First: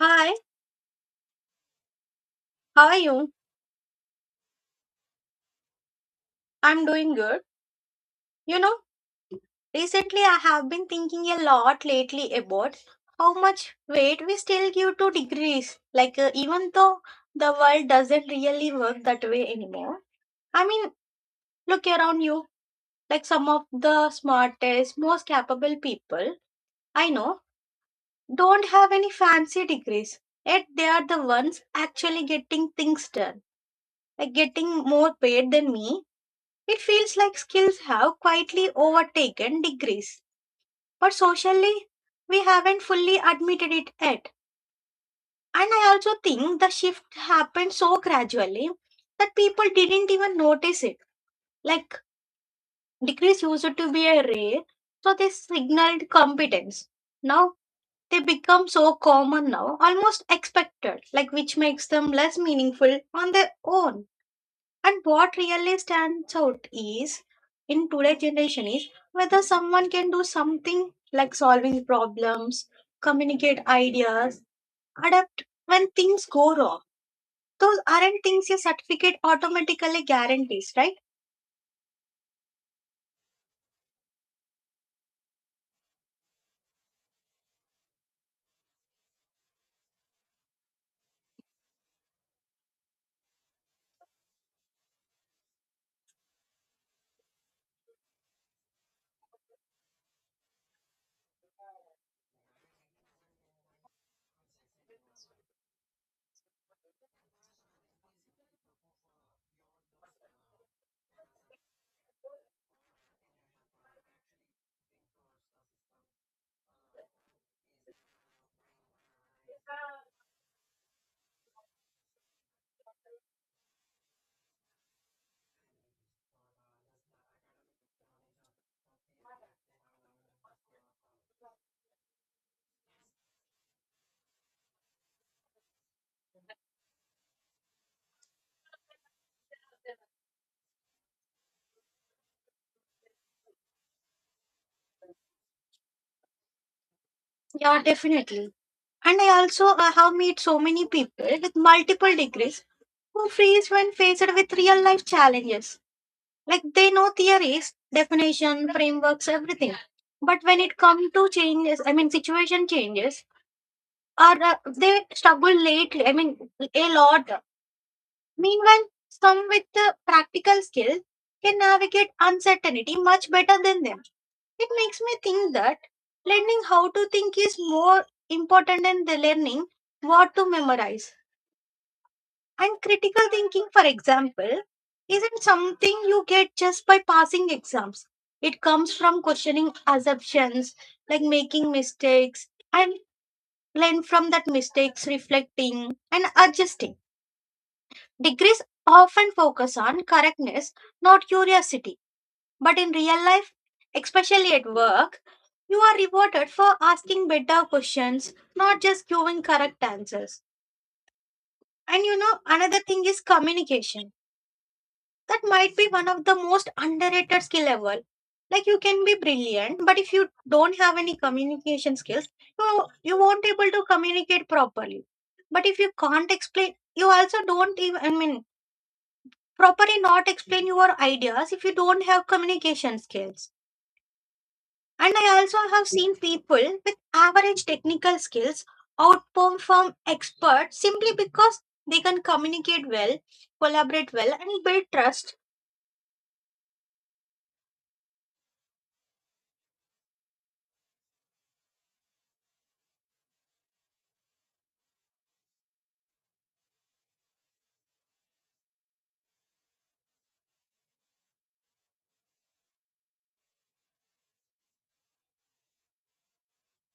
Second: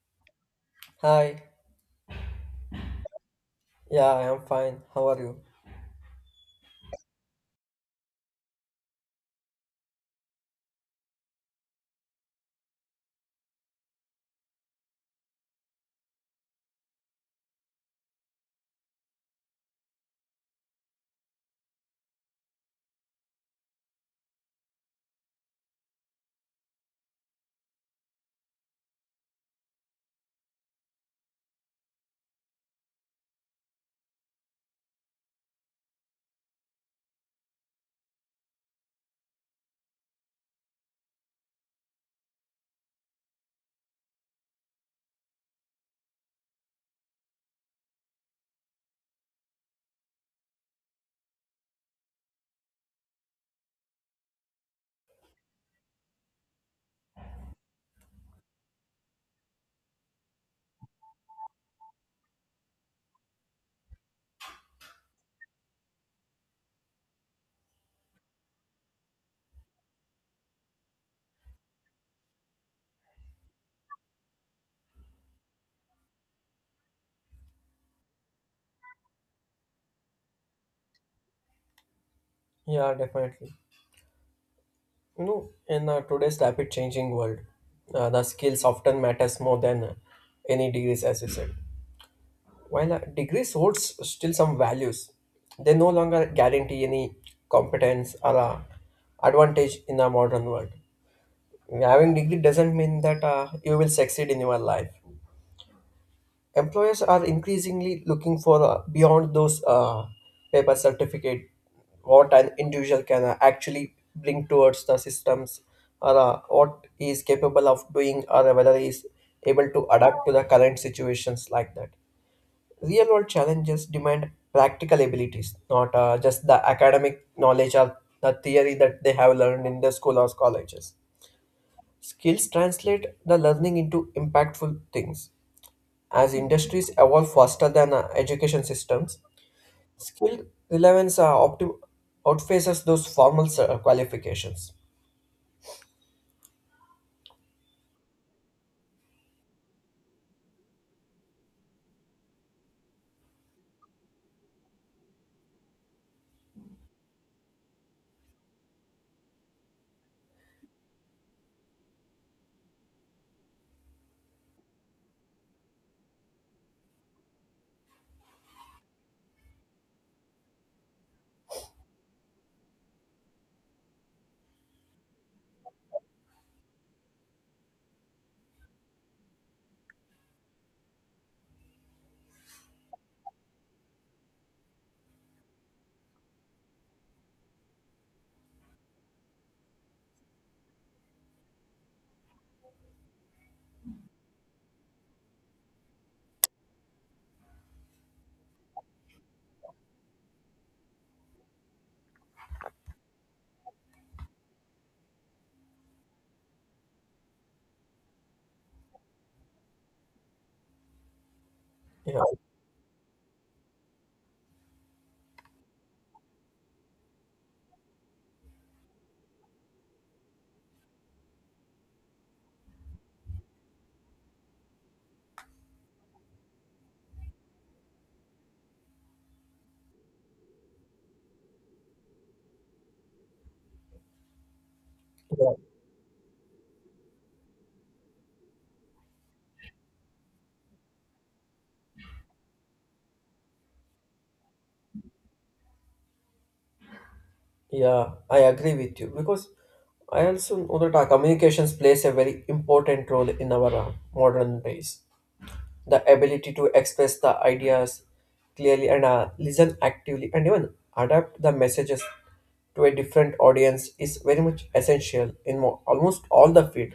Hi, Hi, how are you? yeah, I am fine. How are you? I'm doing good. You know, recently I have been thinking a lot lately about how much weight we still give to degrees. Like, even though the world doesn't really work that way anymore. I mean, look around you. Like, some of the smartest, most capable people I know don't have any fancy degrees. Yet, they are the ones actually getting things done, like getting more paid than me. It feels like skills have quietly overtaken degrees, but socially, we haven't fully admitted it yet. And I also think the shift happened so gradually that people didn't even notice it. Like, degrees used to be a rare, so they signaled competence. Now, they become so common now, almost expected, like which makes them less meaningful on their own. And what really stands out is in today's generation is whether someone can do something like solving problems, communicate ideas, adapt when things go wrong. Those aren't things a certificate automatically guarantees, right? Yeah, definitely. You know, in today's rapid changing world, the skills often matters more than any degrees, as you said. While degrees holds still some values, they no longer guarantee any competence or advantage in the modern world. Having degree doesn't mean that you will succeed in your life. Employers are increasingly looking for beyond those paper certificate, what an individual can actually bring towards the systems, or what he is capable of doing, or whether he is able to adapt to the current situations like that. Real world challenges demand practical abilities, not just the academic knowledge or the theory that they have learned in the school or colleges. Skills translate the learning into impactful things. As industries evolve faster than education systems, skill relevance outpaces those formal qualifications. Yeah, definitely. And I also have met so many people with multiple degrees who freeze when faced with real life challenges. Like they know theories, definition, frameworks, everything, but when it comes to changes, I mean situation changes, or they struggle lately, I mean a lot. Meanwhile, some with the practical skills can navigate uncertainty much better than them. It makes me think that learning how to think is more important than the learning what to memorize. And critical thinking, for example, isn't something you get just by passing exams. It comes from questioning assumptions, like making mistakes, and learn from that mistakes, reflecting and adjusting. Degrees often focus on correctness, not curiosity. But in real life, especially at work, you are rewarded for asking better questions, not just giving correct answers. And you Yeah, know, another thing is communication, that might be one of the most underrated skill level. Like you can be brilliant, but if you don't have any communication skills, you won't be able to communicate properly. But if you can't explain, you also don't even, I mean, properly not explain your ideas if you don't have communication skills. And I yeah, also have seen people with average technical skills outperform experts simply because they can communicate well, collaborate well, and build trust. yeah, I agree with you, because I also know that our communications plays a very important role in our modern days. The ability to express the ideas clearly and listen actively and even adapt the messages to a different audience is very much essential in almost all the field,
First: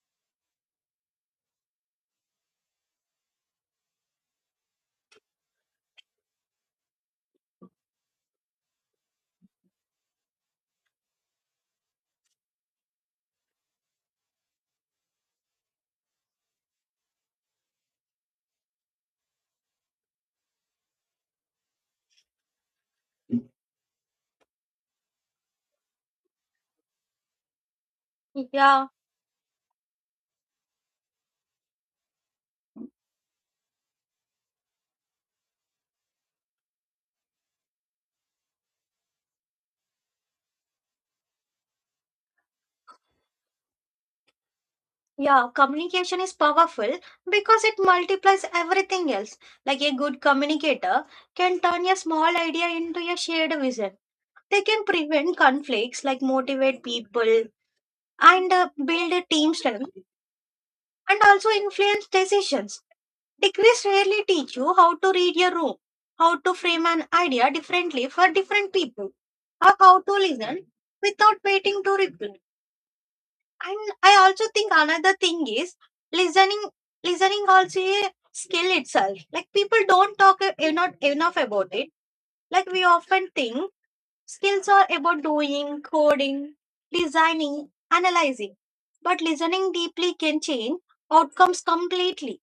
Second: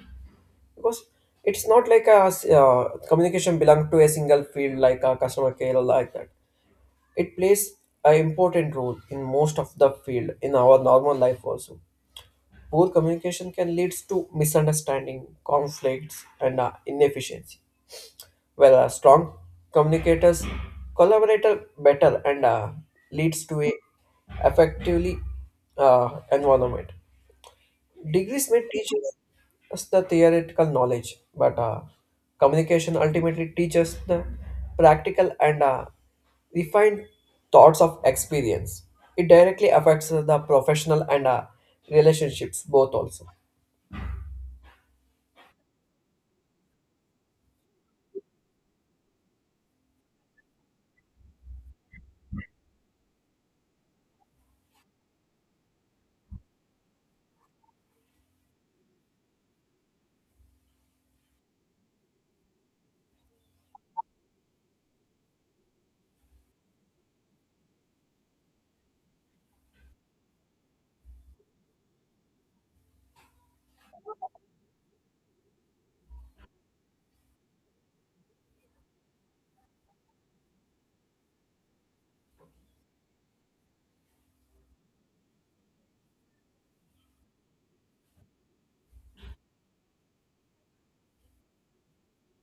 because it's not like a communication belong to a single field like a customer care or like that. It plays an important role in most of the field in our normal life also. Poor communication can lead to misunderstanding, conflicts, and inefficiency, whereas strong communicators collaborate better and leads to a effectively environment. Degrees may Yeah. teach us the theoretical knowledge, but communication ultimately teaches the practical and refined thoughts of experience. It directly affects the professional and relationships both also. Yeah, communication is powerful because it multiplies everything else. Like a good communicator can turn a small idea into a shared vision. They can prevent conflicts, like motivate people and build a team strength, and also influence decisions. Degrees rarely teach you how to read a room, how to frame an idea differently for different people, or how to listen without waiting to reply. And I also think another thing is listening. Listening also a skill itself. Like people don't talk not enough about it. Like we often think skills are about doing, coding, designing, analyzing. But listening deeply can change outcomes completely.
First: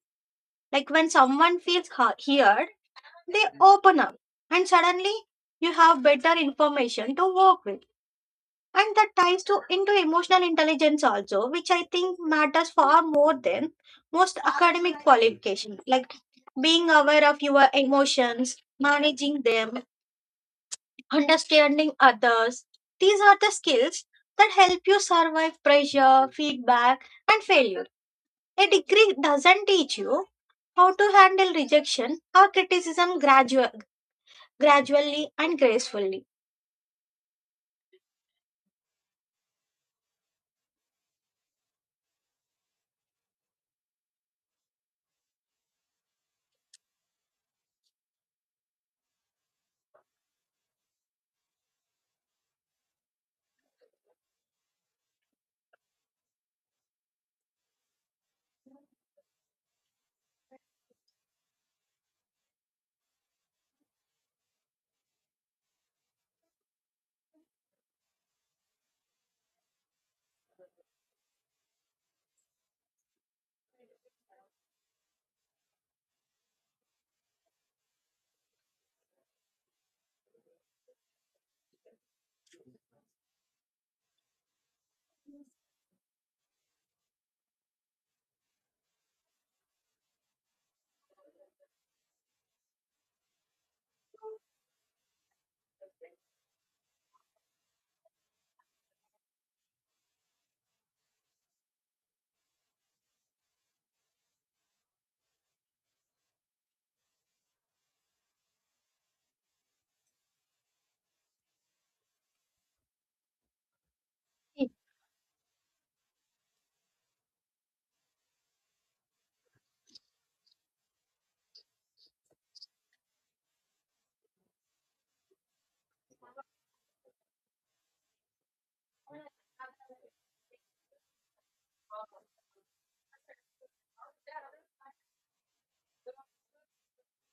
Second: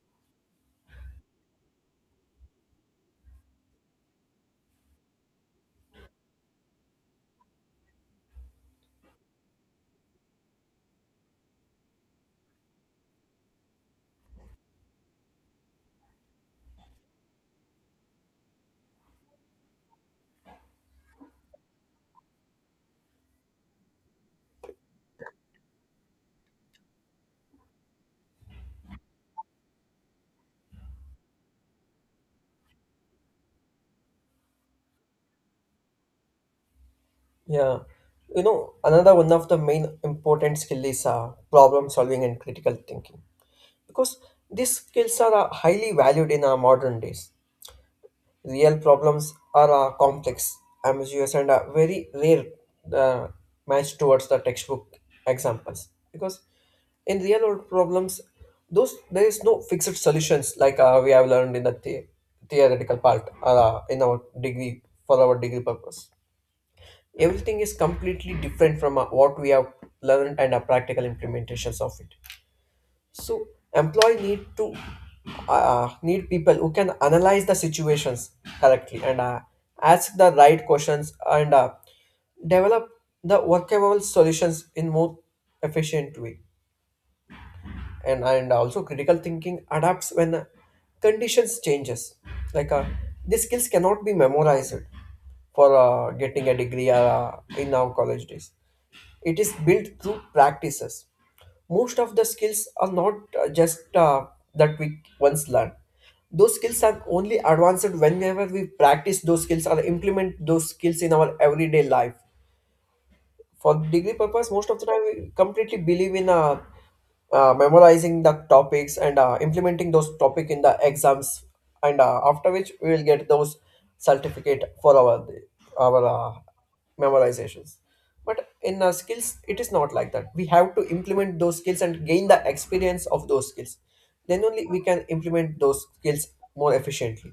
Like when someone feels heard, they open up, and suddenly you have better information to work with, and that ties to into emotional intelligence also, which I think matters far more than most academic qualifications. Like being aware of your emotions, managing them, understanding others. These are the skills that help you survive pressure, feedback, and failure. A degree doesn't teach you how to handle rejection or criticism gradually and gracefully. Yeah, you know, another one of the main important skill is problem solving and critical thinking, because these skills are highly valued in our modern days. Real problems are complex, ambiguous, and a very rare uh, match towards the textbook examples. Because in real world problems, those there is no fixed solutions like we have learned in theoretical part or in our degree for our degree purpose. Everything is completely different from what we have learned and our practical implementations of it. So employee need to need people who can analyze the situations correctly and ask the right questions and develop the workable solutions in more efficient way. And also, critical thinking adapts when conditions changes. Like these skills cannot be memorized for getting a degree in our college days. It is built through practices. Most of the skills are not just that we once learn. Those skills are only advanced whenever we practice those skills or implement those skills in our everyday life. For degree purpose, most of the time we completely believe in memorizing the topics and implementing those topic in the exams, and after which we will get those certificate for our our uh, memorizations. But in skills, it is not like that. We have to implement those skills and gain the experience of those skills, then only we can implement those skills more efficiently.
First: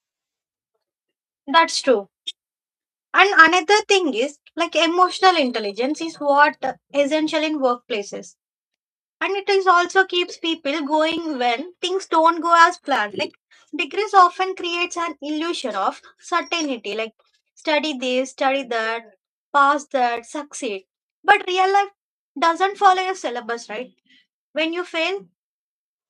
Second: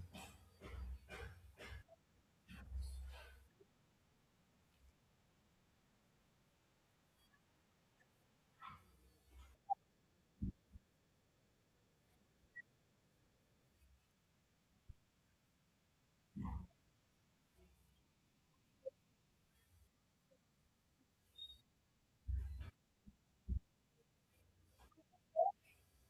That's true. And another thing is like emotional intelligence is what essential in workplaces. And it is also keeps people going when things don't go as planned. Like degrees often creates an illusion of certainty. Like study this, study that, pass that, succeed. But real life doesn't follow your syllabus, right? When you fail,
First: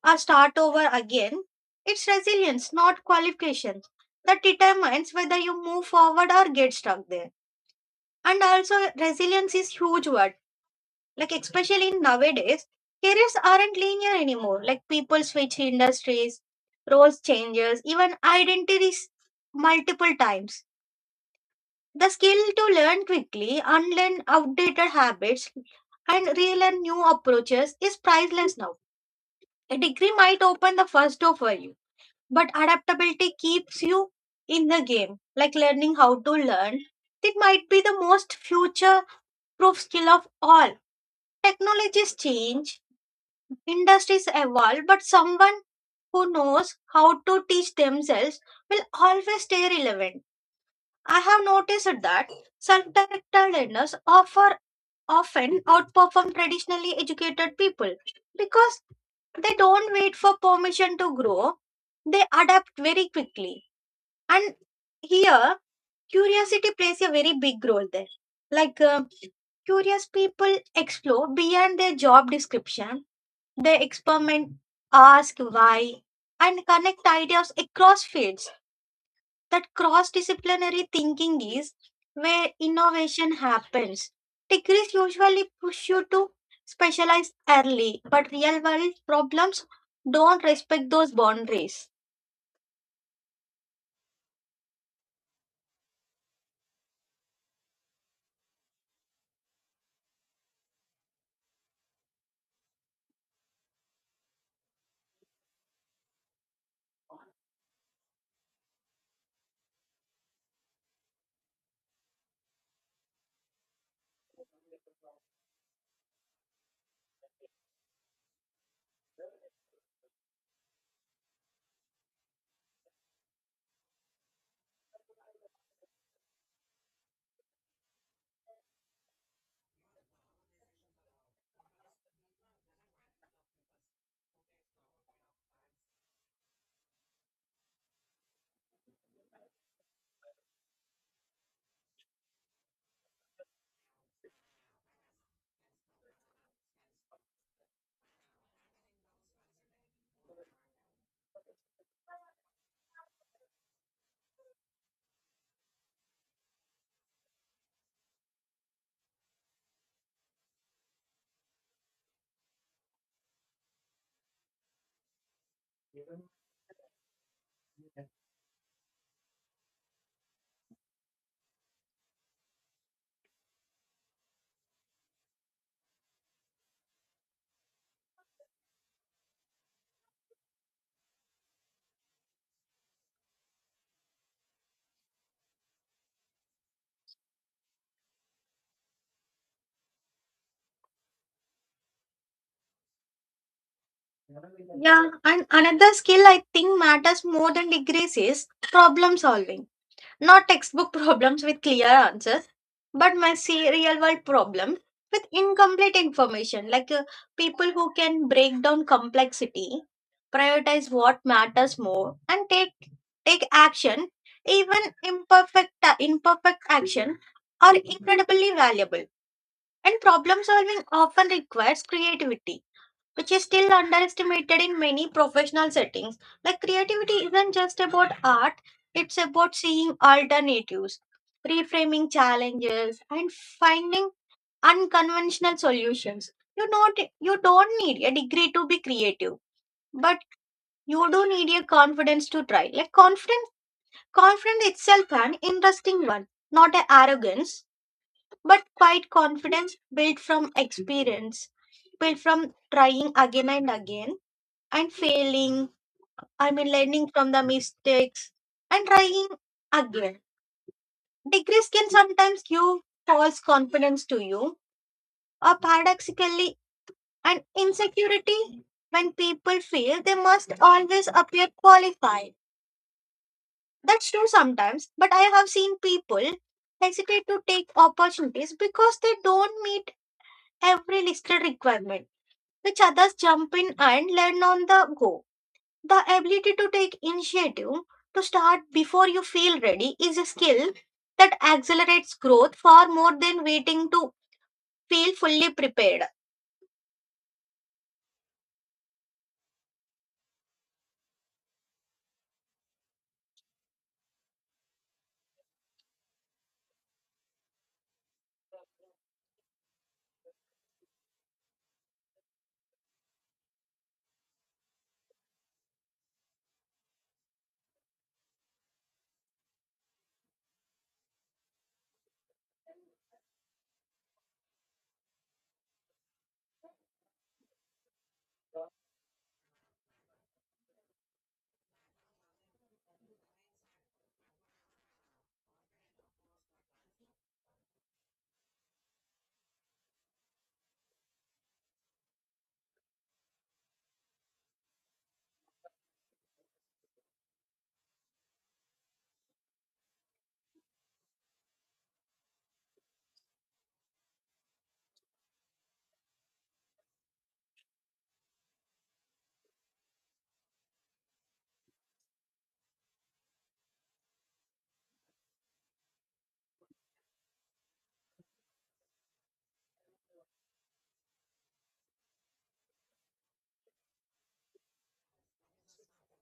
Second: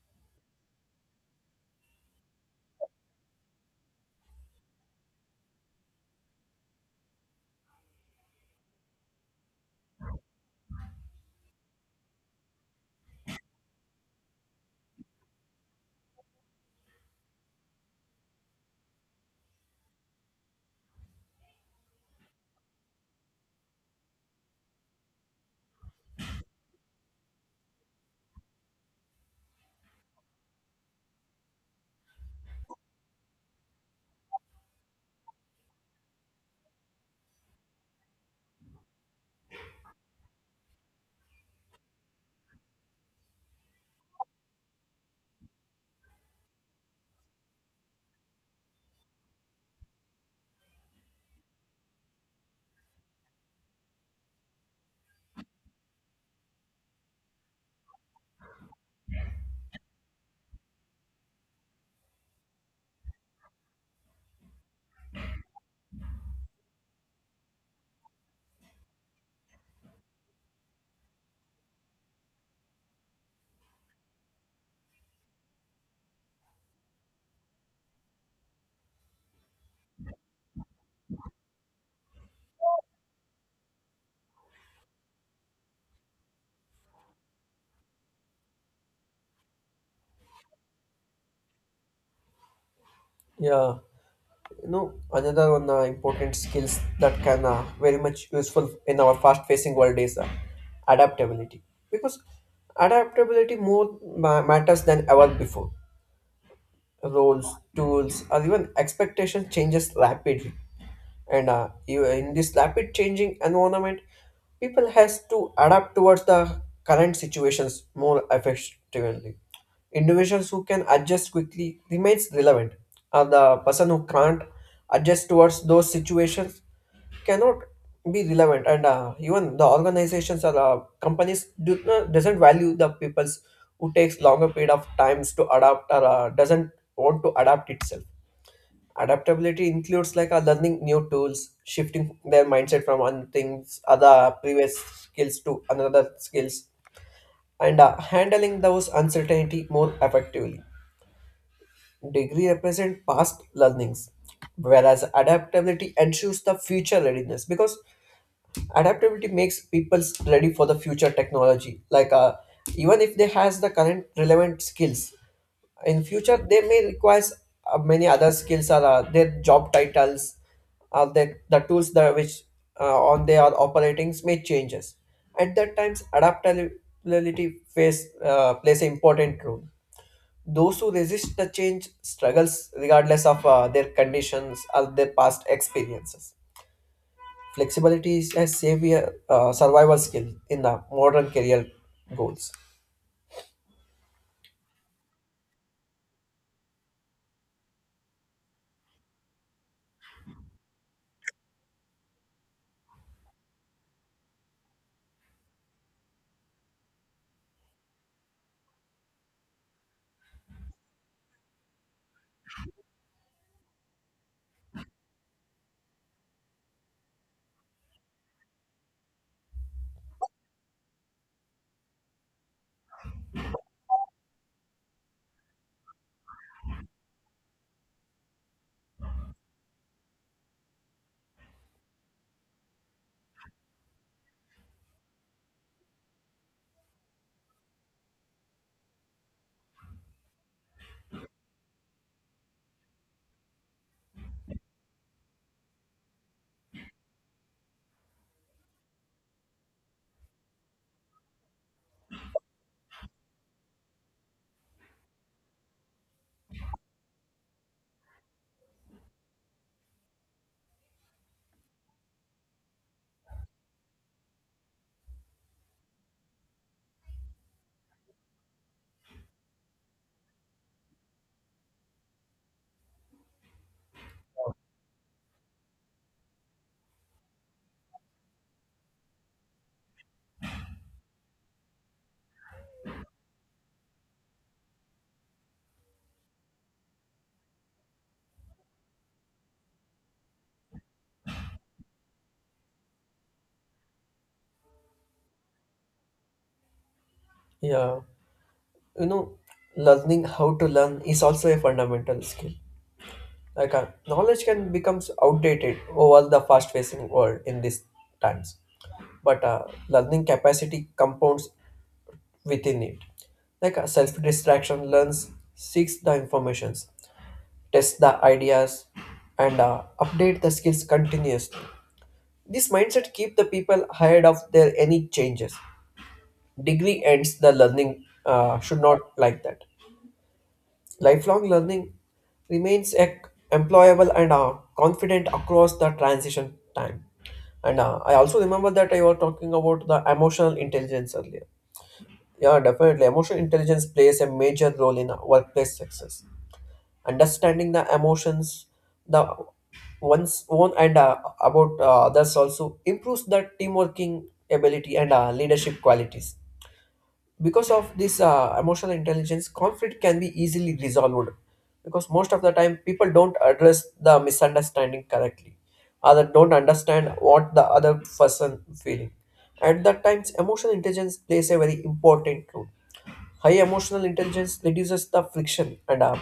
or start over again. It's resilience, not qualifications, that determines whether you move forward or get stuck there. And also, resilience is huge word. Like especially in nowadays, careers aren't linear anymore. Like people switch industries, roles changes, even identities multiple times. The skill to learn quickly, unlearn outdated habits, and relearn new approaches is priceless now. A degree might open the first door for you. But adaptability keeps you in the game, like learning how to learn. It might be the most future proof skill of all. Technologies change, industries evolve, but someone who knows how to teach themselves will always stay relevant. I have noticed that self directed learners offer often outperform traditionally educated people because they don't wait for permission to grow, they adapt very quickly. And here, curiosity plays a very big role there. Like, curious people explore beyond their job description, they experiment, ask why, and connect ideas across fields. That cross disciplinary thinking is where innovation happens. Degrees usually push you to specialize early, but real world problems don't respect those boundaries. Yeah, you know, another one important skills that can very much useful in our fast facing world is adaptability. Because adaptability more matters than ever before. Roles, tools, or even expectation changes rapidly. And in this rapid changing environment, people has to adapt towards the current situations more effectively. Individuals who can adjust quickly remains relevant, and the person who can't adjust towards those situations cannot be relevant, and even the organizations or companies do not doesn't value the peoples who takes longer period of times to adapt or doesn't want to adapt itself. Adaptability includes like learning new tools, shifting their mindset from one things other previous skills to another skills, and handling those uncertainty more effectively. Degree represent past learnings, whereas adaptability ensures the future readiness, because adaptability makes people ready for the future technology. Like even if they has the current relevant skills, in future they may require many other skills or their job titles or the tools that which on they are operating may changes. At that times adaptability face plays an important role. Those who resist the change struggles regardless of their conditions or their past experiences. Flexibility is a savior, survival skill in the modern career goals. Yeah, and another skill I think matters more than degrees is problem solving. Not textbook problems with clear answers, but real world problem with incomplete information. Like people who can break down complexity, prioritize what matters more, and take action, even imperfect action, are incredibly valuable. And problem solving often requires creativity, which is still underestimated in many professional settings. Like creativity isn't just about art, it's about seeing alternatives, reframing challenges, and finding unconventional solutions. You don't need a degree to be creative, but you do need a confidence to try. Like confidence itself an interesting one, not a arrogance, but quite confidence built from experience, built from trying again and again and failing, I mean, learning from the mistakes and trying again. Degrees can sometimes give false confidence to you, or paradoxically, an insecurity when people feel they must always appear qualified. That's true sometimes, but I have seen people hesitate to take opportunities because they don't meet every listed requirement, which others jump in and learn on the go. The ability to take initiative, to start before you feel ready, is a skill that accelerates growth far more than waiting to feel fully prepared. Yeah, you know, learning how to learn is also a fundamental skill. Like knowledge can become outdated over the fast-facing world in these times, but learning capacity compounds within it. Like self-distraction learns, seeks the informations, tests the ideas, and update the skills continuously. This mindset keep the people ahead of their any changes. Degree ends the learning should not like that. Lifelong learning remains a employable and confident across the transition time. And I also remember that I was talking about the emotional intelligence earlier. Yeah, definitely. Emotional intelligence plays a major role in workplace success. Understanding the emotions, the one's own and about others, also improves the team working ability and leadership qualities. Because of this emotional intelligence, conflict can be easily resolved, because most of the time people don't address the misunderstanding correctly, other don't understand what the other person feeling. At that times emotional intelligence plays a very important role. High emotional intelligence reduces the friction and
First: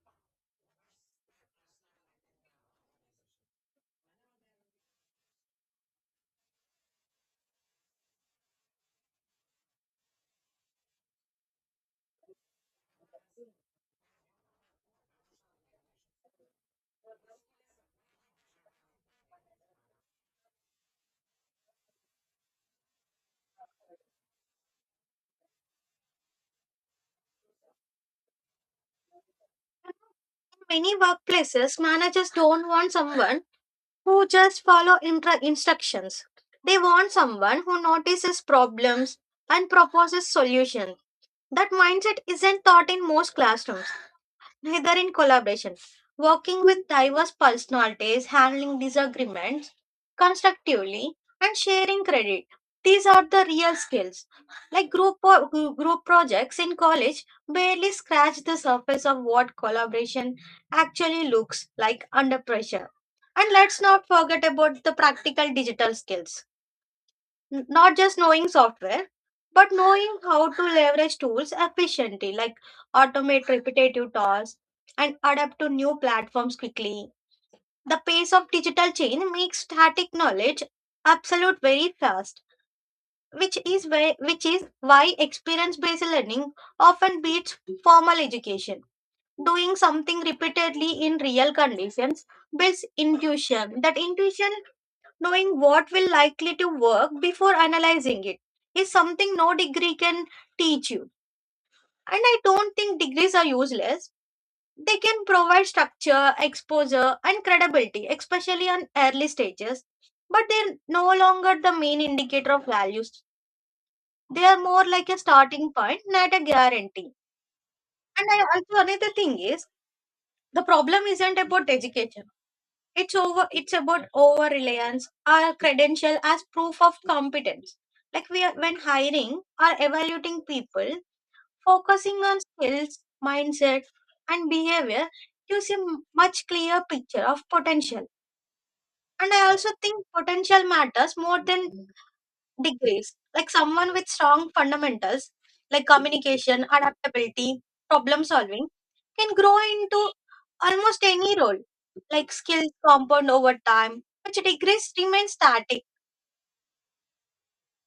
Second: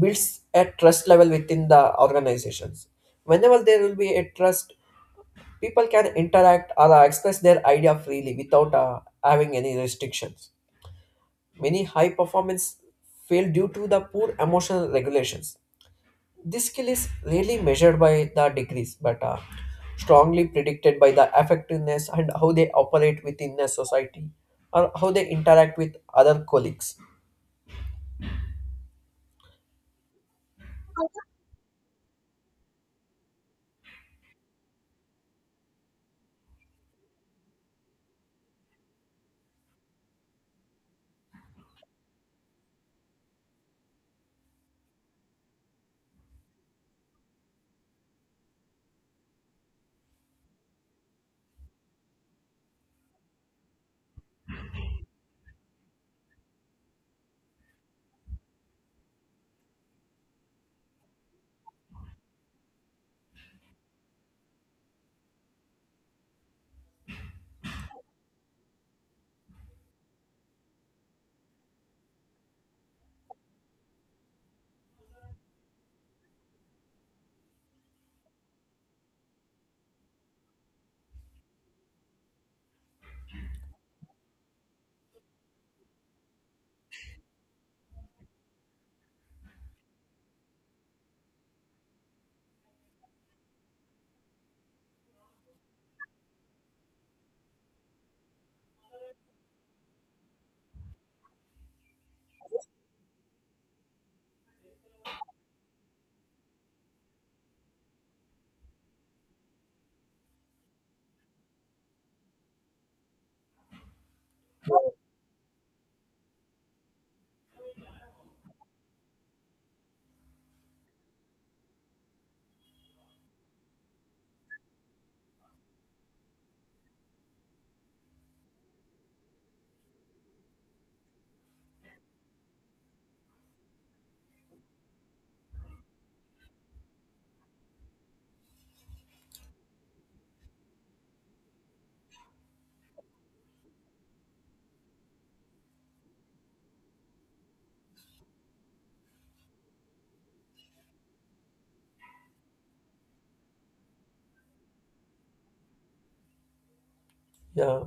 builds a trust level within the organizations. Whenever there will be a trust, people can interact or express their idea freely without having any restrictions. Many high performance fail due to the poor emotional regulations. This skill is rarely measured by the degrees, but strongly predicted by the effectiveness and how they operate within a society or how they interact with other colleagues. In Many workplaces, managers don't want someone who just follow instructions. They want someone who notices problems and proposes solutions. That mindset isn't taught in most classrooms. Neither in collaboration. Working with diverse personalities, handling disagreements constructively, and sharing credit. These are the real skills. Like group projects in college barely scratch the surface of what collaboration actually looks like under pressure. And let's not forget about the practical digital skills. Not just knowing software, but knowing how to leverage tools efficiently, like automate repetitive tasks and adapt to new platforms quickly. The pace of digital change makes static knowledge absolute very fast, which is why experience based learning often beats formal education. Doing something repeatedly in real conditions builds intuition. That intuition, knowing what will likely to work before analyzing it, is something no degree can teach you. And I don't think degrees are useless. They can provide structure, exposure, and credibility, especially on early stages. But they're no longer the main indicator of values. They are more like a starting point, not a guarantee. And I also another thing is the problem isn't about education. It's over. It's about over reliance. Our credential as proof of competence. Like we are when hiring or evaluating people, focusing on skills, mindset, and behavior gives a much clearer picture of potential. And I also think potential matters more than degrees. Like someone with strong fundamentals like communication, adaptability, problem solving can grow into almost any role. Like skills compound over time, which degrees remain static. Yeah,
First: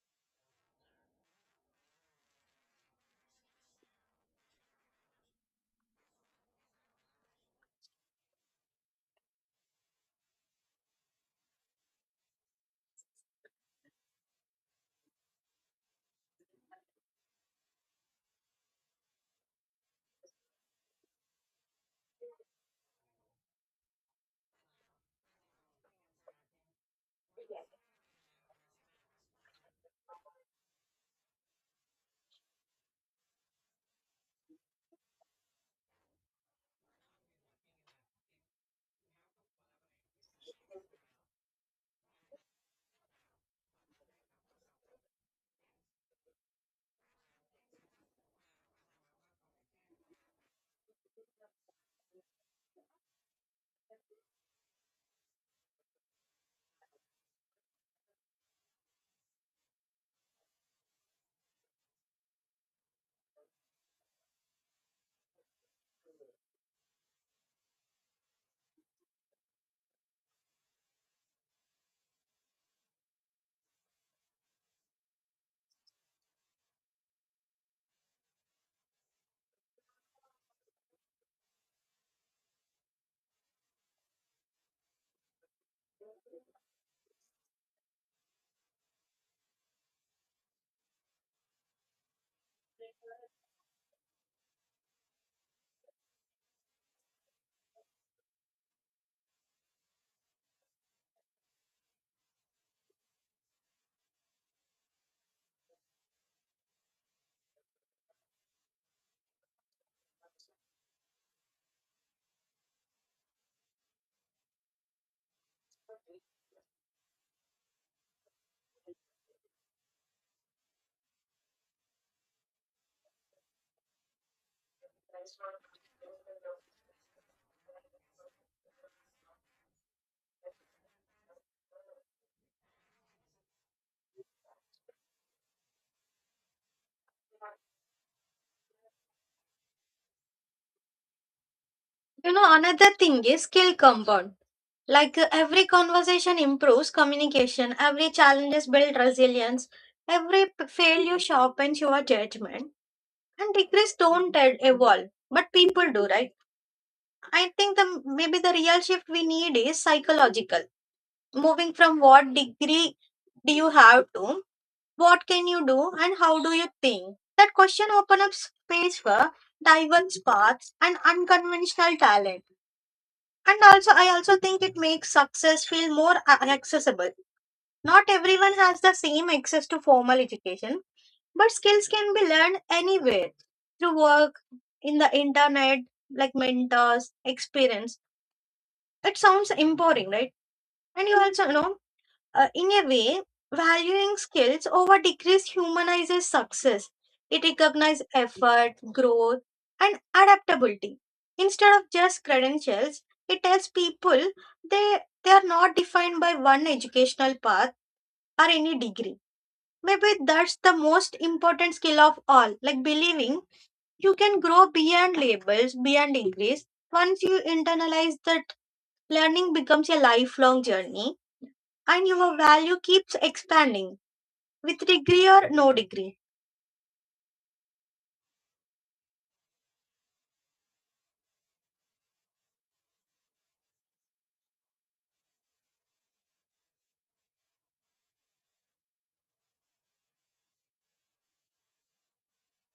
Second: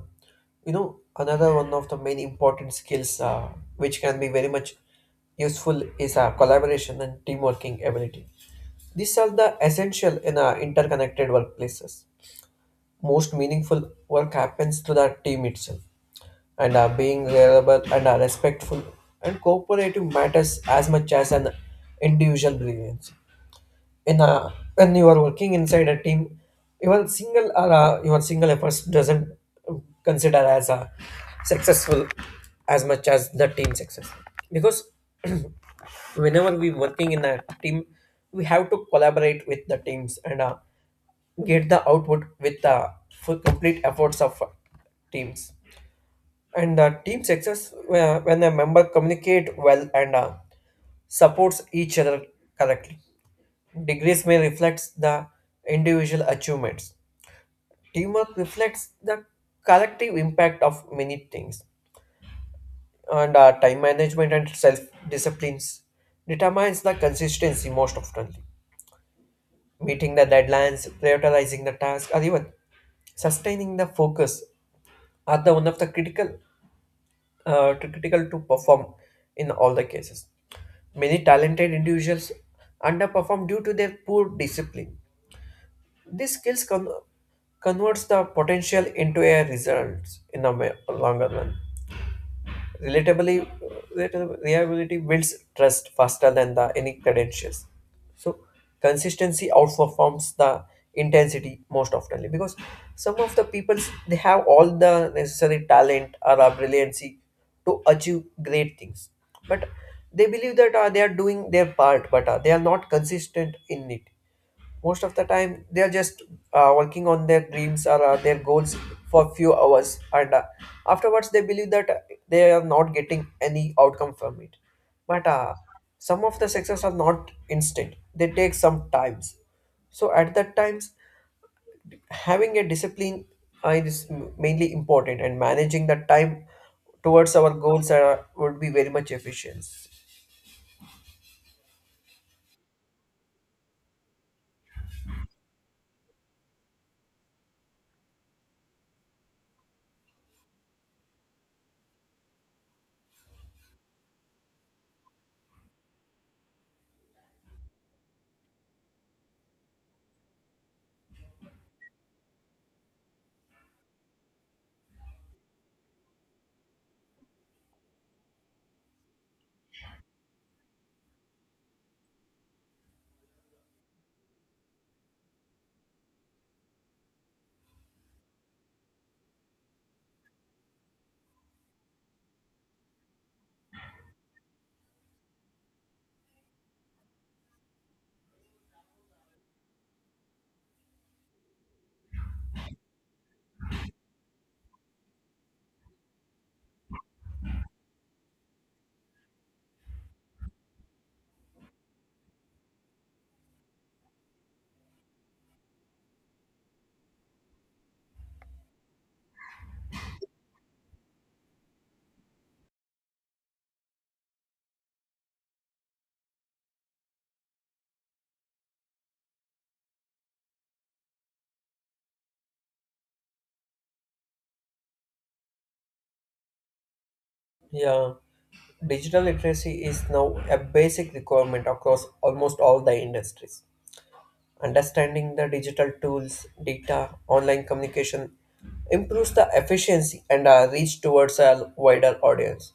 you know, another one of the main important skills which can be very much useful is collaboration and team working ability. These are the essential in interconnected workplaces. Most meaningful work happens through the team itself, and being reliable and respectful and cooperative matters as much as an individual brilliance. In a when you are working inside a team, even single or your single efforts doesn't consider as a successful as much as the team success. Because whenever we working in a team, we have to collaborate with the teams and get the output with the full complete efforts of teams and the team success when a member communicate well and supports each other correctly. Degrees may reflect the individual achievements. Teamwork reflects the collective impact of many things. And time management and self disciplines determines the consistency most often. Meeting the deadlines, prioritizing the task, or even sustaining the focus are the one of the critical to perform in all the cases. Many talented individuals underperform due to their poor discipline. These skills converts the potential into a results in the longer run. Relatably, relata- reliability builds trust faster than the any credentials. So consistency outperforms the intensity most oftenly, because some of the people, they have all the necessary talent or a brilliancy to achieve great things, but they believe that they are doing their part, but they are not consistent in it. Most of the time they are just working on their dreams or their goals for few hours, and afterwards they believe that they are not getting any outcome from it. But some of the success are not instant, they take some times. So at that times, having a discipline is mainly important, and managing the time towards our goals would be very much efficient. You know, another thing is skill compound. Like every conversation improves communication, every challenges build resilience, failure sharpens your judgment. And degrees don't evolve, but people do, right? I think the maybe the real shift we need is psychological. Moving from what degree do you have to, what can you do, and how do you think? That question opens up space for diverse paths and unconventional talent. And also, I also think it makes success feel more accessible. Not everyone has the same access to formal education, but skills can be learned anywhere, through work, in the internet, like mentors, experience. It sounds empowering, right? And you also you know, in a way, valuing skills over degrees humanizes success. It recognizes effort, growth, and adaptability. Instead of just credentials, it tells people they are not defined by one educational path or any degree. Maybe that's the most important skill of all, like believing you can grow beyond labels, beyond degrees. Once you internalize that, learning becomes a lifelong journey and your value keeps expanding with degree or no degree. Yeah. Digital literacy is now a basic requirement across almost all the industries. Understanding the digital tools, data, online communication improves the efficiency and reach towards a wider audience.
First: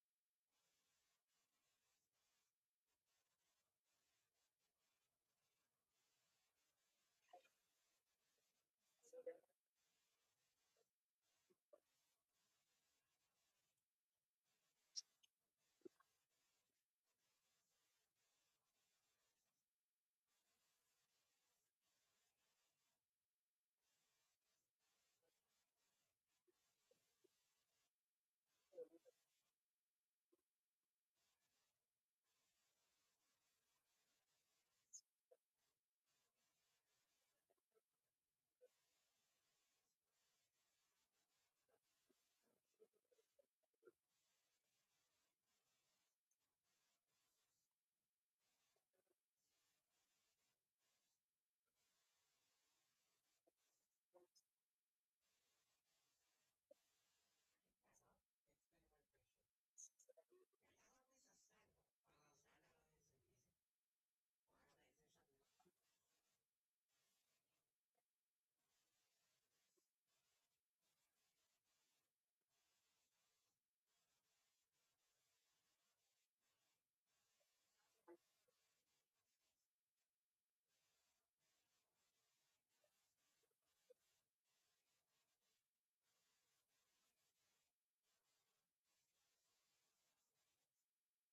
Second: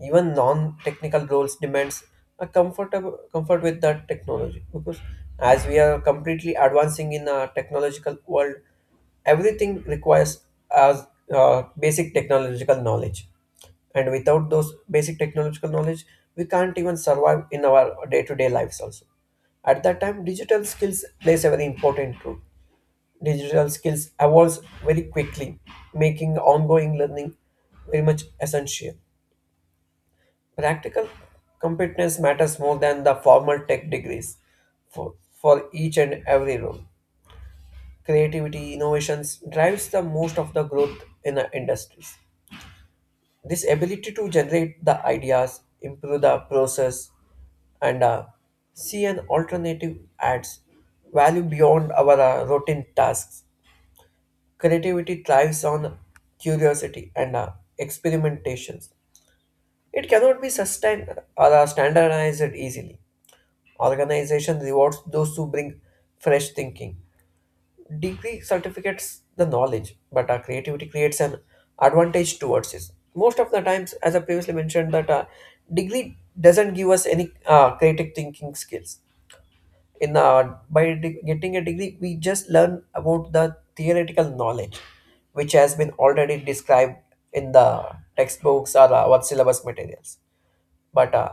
Even non-technical roles demands a comfortable comfort with the technology, because as we are completely advancing in a technological world, everything requires as basic technological knowledge, and without those basic technological knowledge we can't even survive in our day-to-day lives also. At that time digital skills plays a very important role. Digital skills evolves very quickly, making ongoing learning very much essential. Practical competence matters more than the formal tech degrees, for each and every role. Creativity innovations drives the most of the growth in the industries. This ability to generate the ideas, improve the process, and see an alternative adds value beyond our routine tasks. Creativity thrives on curiosity and experimentations. It cannot be sustained or standardized easily. Organization rewards those who bring fresh thinking. Degree certificates the knowledge, but our creativity creates an advantage towards it. Most of the times, as I previously mentioned, that degree doesn't give us any creative thinking skills. In getting a degree, we just learn about the theoretical knowledge, which has been already described in the textbooks or our syllabus materials. But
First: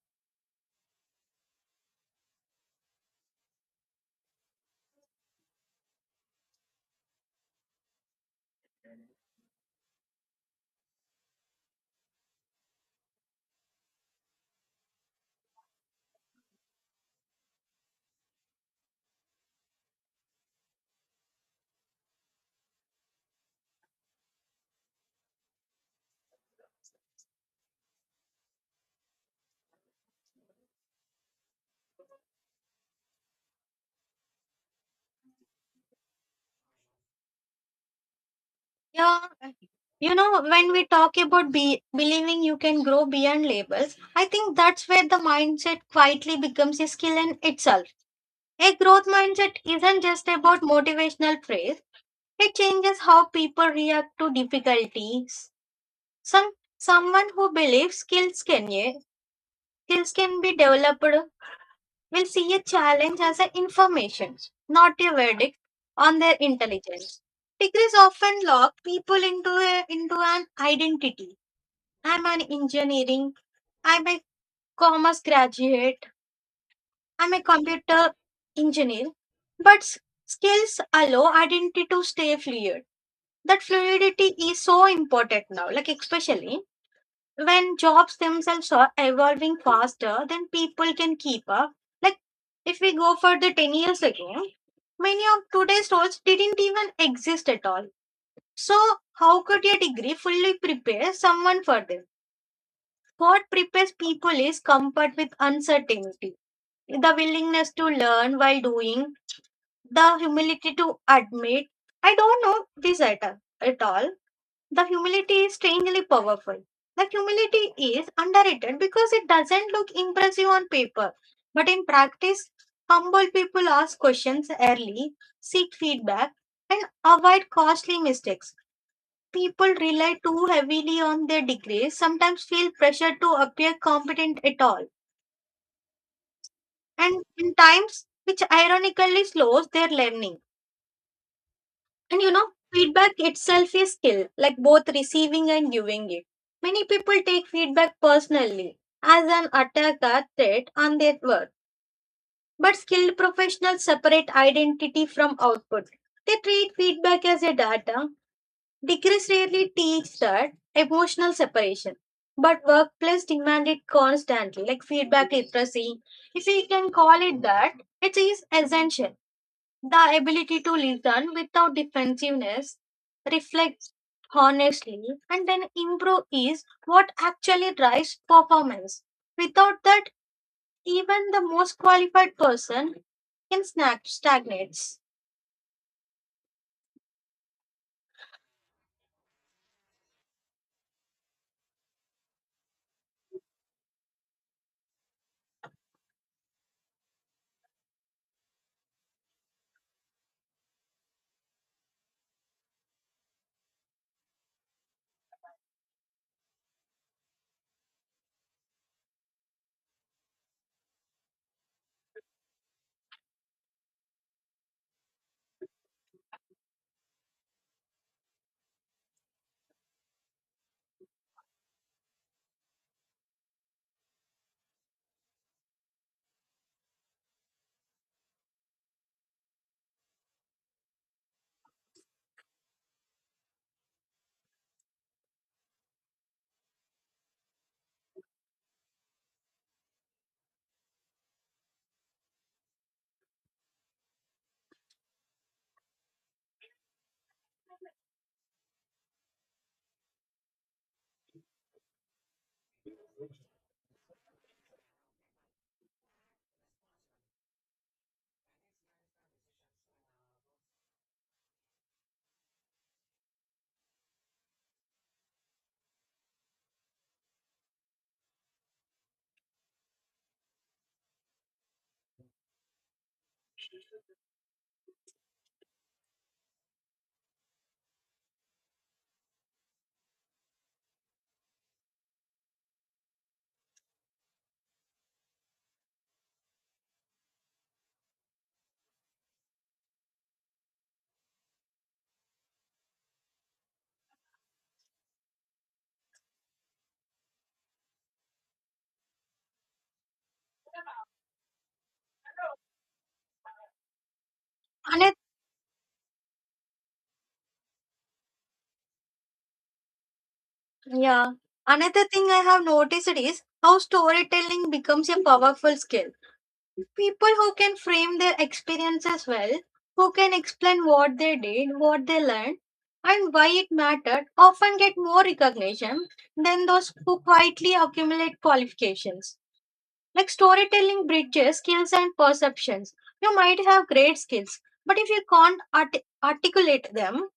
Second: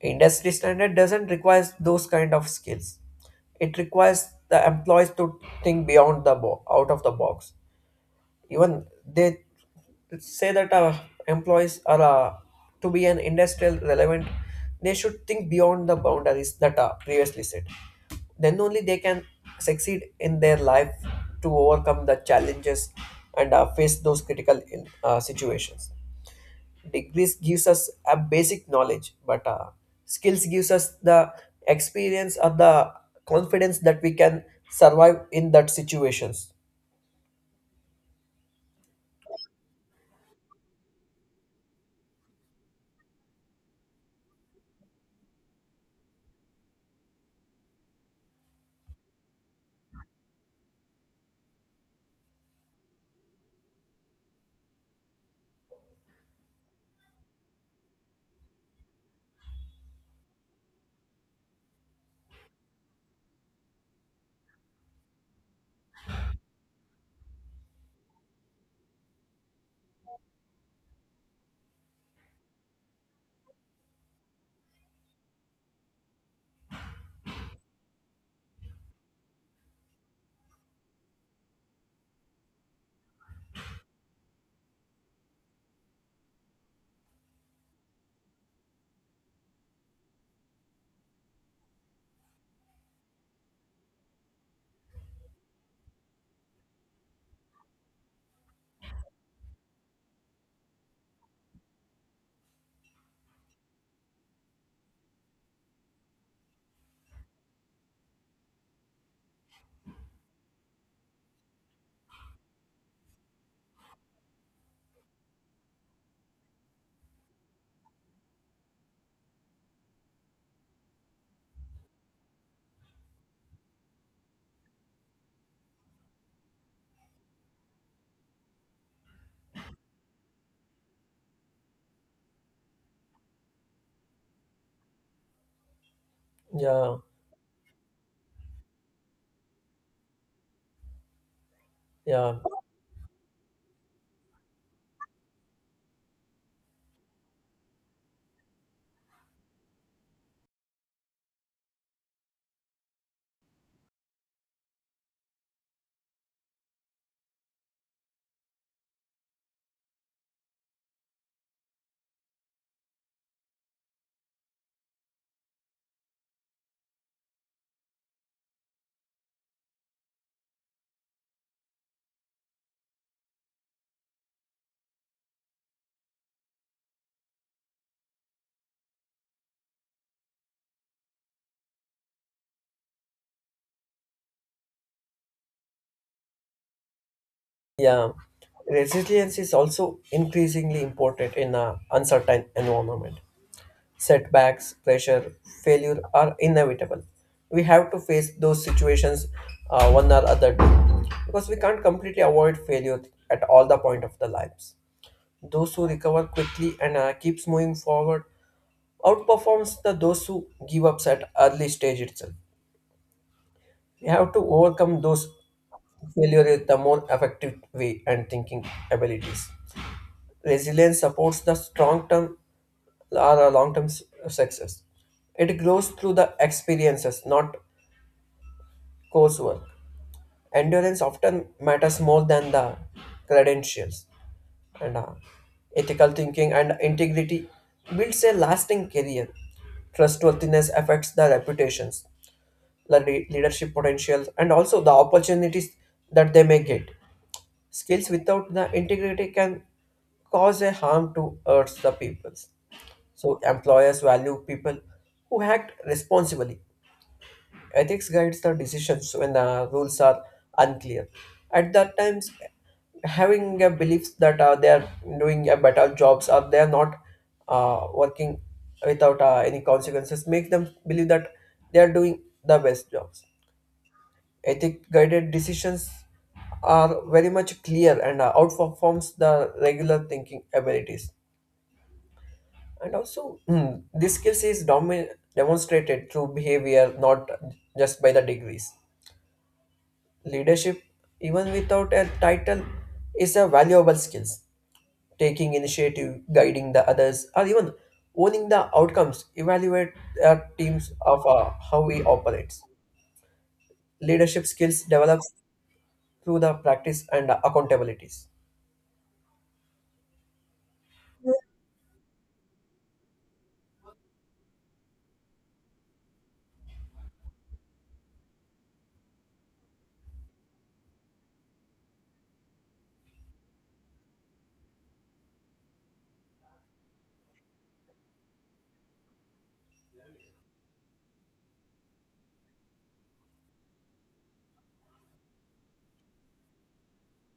industry standard doesn't require those kind of skills. It requires the employees to think beyond the out of the box. Even they say that employees are to be an industrial relevant, they should think beyond the boundaries that are previously set, then only they can succeed in their life, to overcome the challenges and face those critical situations. Degrees gives us a basic knowledge, but skills gives us the experience or the confidence that we can survive in that situations. Yeah, you know, when we talk about believing you can grow beyond labels, I think that's where the mindset quietly becomes a skill in itself. A growth mindset isn't just about motivational phrase, it changes how people react to difficulties. Some Someone who believes skills can be developed will see a challenge as an information, not a verdict on their intelligence. Degrees often lock people into an identity. I'm an engineering, I'm a commerce graduate, I'm a computer engineer. But skills allow identity to stay fluid. That fluidity is so important now, like especially when jobs themselves are evolving faster than people can keep up. Like if we go for the 10 years ago, Many of today's stores didn't even exist at all. So, how could a degree fully prepare someone for them? What prepares people is comfort with uncertainty, the willingness to learn while doing, the humility to admit I don't know this at all. The humility is strangely powerful. The humility is underrated because it doesn't look impressive on paper, but in practice, humble people ask questions early, seek feedback, and avoid costly mistakes. People rely too heavily on their degrees, sometimes feel pressure to appear competent at all, Yeah, and in times which ironically slows their learning. And you yeah, know, feedback itself is skill, like both receiving and giving it. Many people take feedback personally as an attack or threat on their work. But skilled professionals separate identity from output. They treat feedback as a data. Degrees rarely teach that emotional separation. But workplace demand it constantly, like feedback literacy. If we can call it that, it is essential. The ability to listen without defensiveness, reflect honestly, and then improve is what actually drives performance. Without that, even the most qualified person can stagnates. yeah. Resilience is also increasingly important in an uncertain environment. Setbacks, pressure, failure are inevitable. We have to face those situations one or other day, because we can't completely avoid failure at all the point of the lives. Those who recover quickly and keeps moving forward outperforms the those who give up at early stage itself. We have to overcome those failure with the more effective way and thinking abilities. Resilience supports the strong term or a long term success. It grows through the experiences, not coursework. Endurance often matters more than the credentials. And ethical thinking and integrity builds a lasting career. Trustworthiness affects the reputations, the leadership potentials, and also the opportunities that they may get. Skills without the integrity can cause a harm towards the peoples. So employers value people who act responsibly. Ethics guides the decisions when the rules are unclear. At that times, having a belief that they are doing a better jobs or they are not working without any consequences, makes them believe that they are doing the best jobs. Ethic guided decisions are very much clear and outperforms the regular thinking abilities. And also, this skills is demonstrated through behavior, not just by the degrees. Leadership, even without a title, is a valuable skill. Taking initiative, guiding the others, or even owning the outcomes, evaluate our teams of how we operate. Leadership skills Another, develops through the practice and accountabilities. yeah. Another thing I have noticed is how storytelling becomes a powerful skill. People who can frame their experiences well, who can explain what they did, what they learned, and why it mattered, often get more recognition than those who quietly accumulate qualifications. Like storytelling bridges skills and perceptions. You might have great skills, but if you can't articulate them,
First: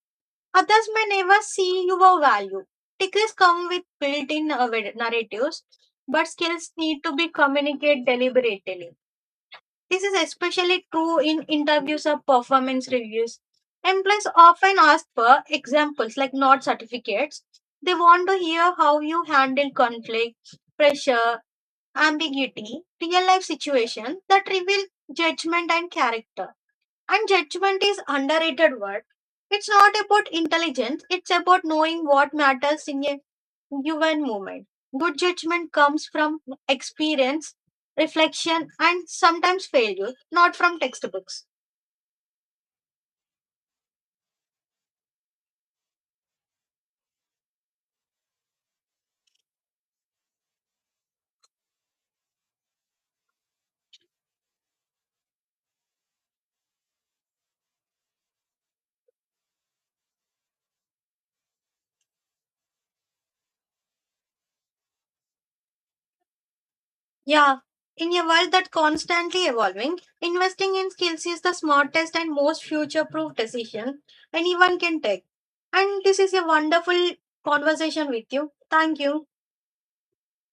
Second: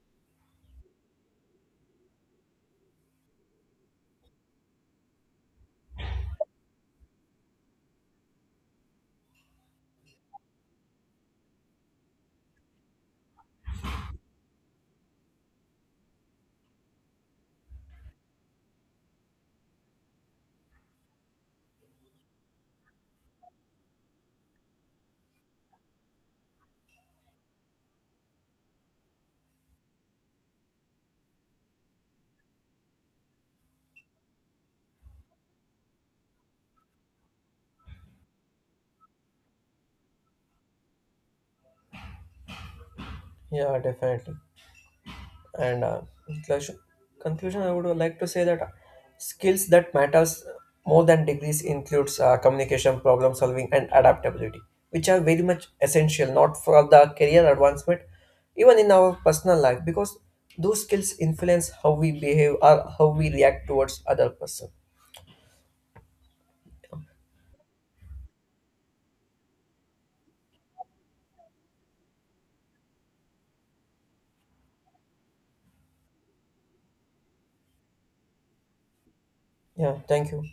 others may never see your value. Degrees come with built-in narratives, but skills need to be communicated deliberately. This is especially true in interviews or performance reviews. Employees often ask for examples, like not certificates. They want to hear how you handle conflict, pressure, ambiguity, real life situations that reveal judgment and character. And judgment is underrated word. It's not about intelligence, it's about knowing what matters in a human moment. Good judgment comes from experience, reflection, and sometimes failure, not from textbooks. Yeah, definitely. And in conclusion I would like to say that skills that matters more than degrees includes communication, problem solving, and adaptability, which are very much essential, not for the career advancement, even in our personal life, because those skills influence how we behave or how we react towards other person. Yeah, in a world that constantly evolving, investing in skills is the smartest and most future-proof decision anyone can take. And this is a wonderful conversation with you. Thank you. Yeah, thank you.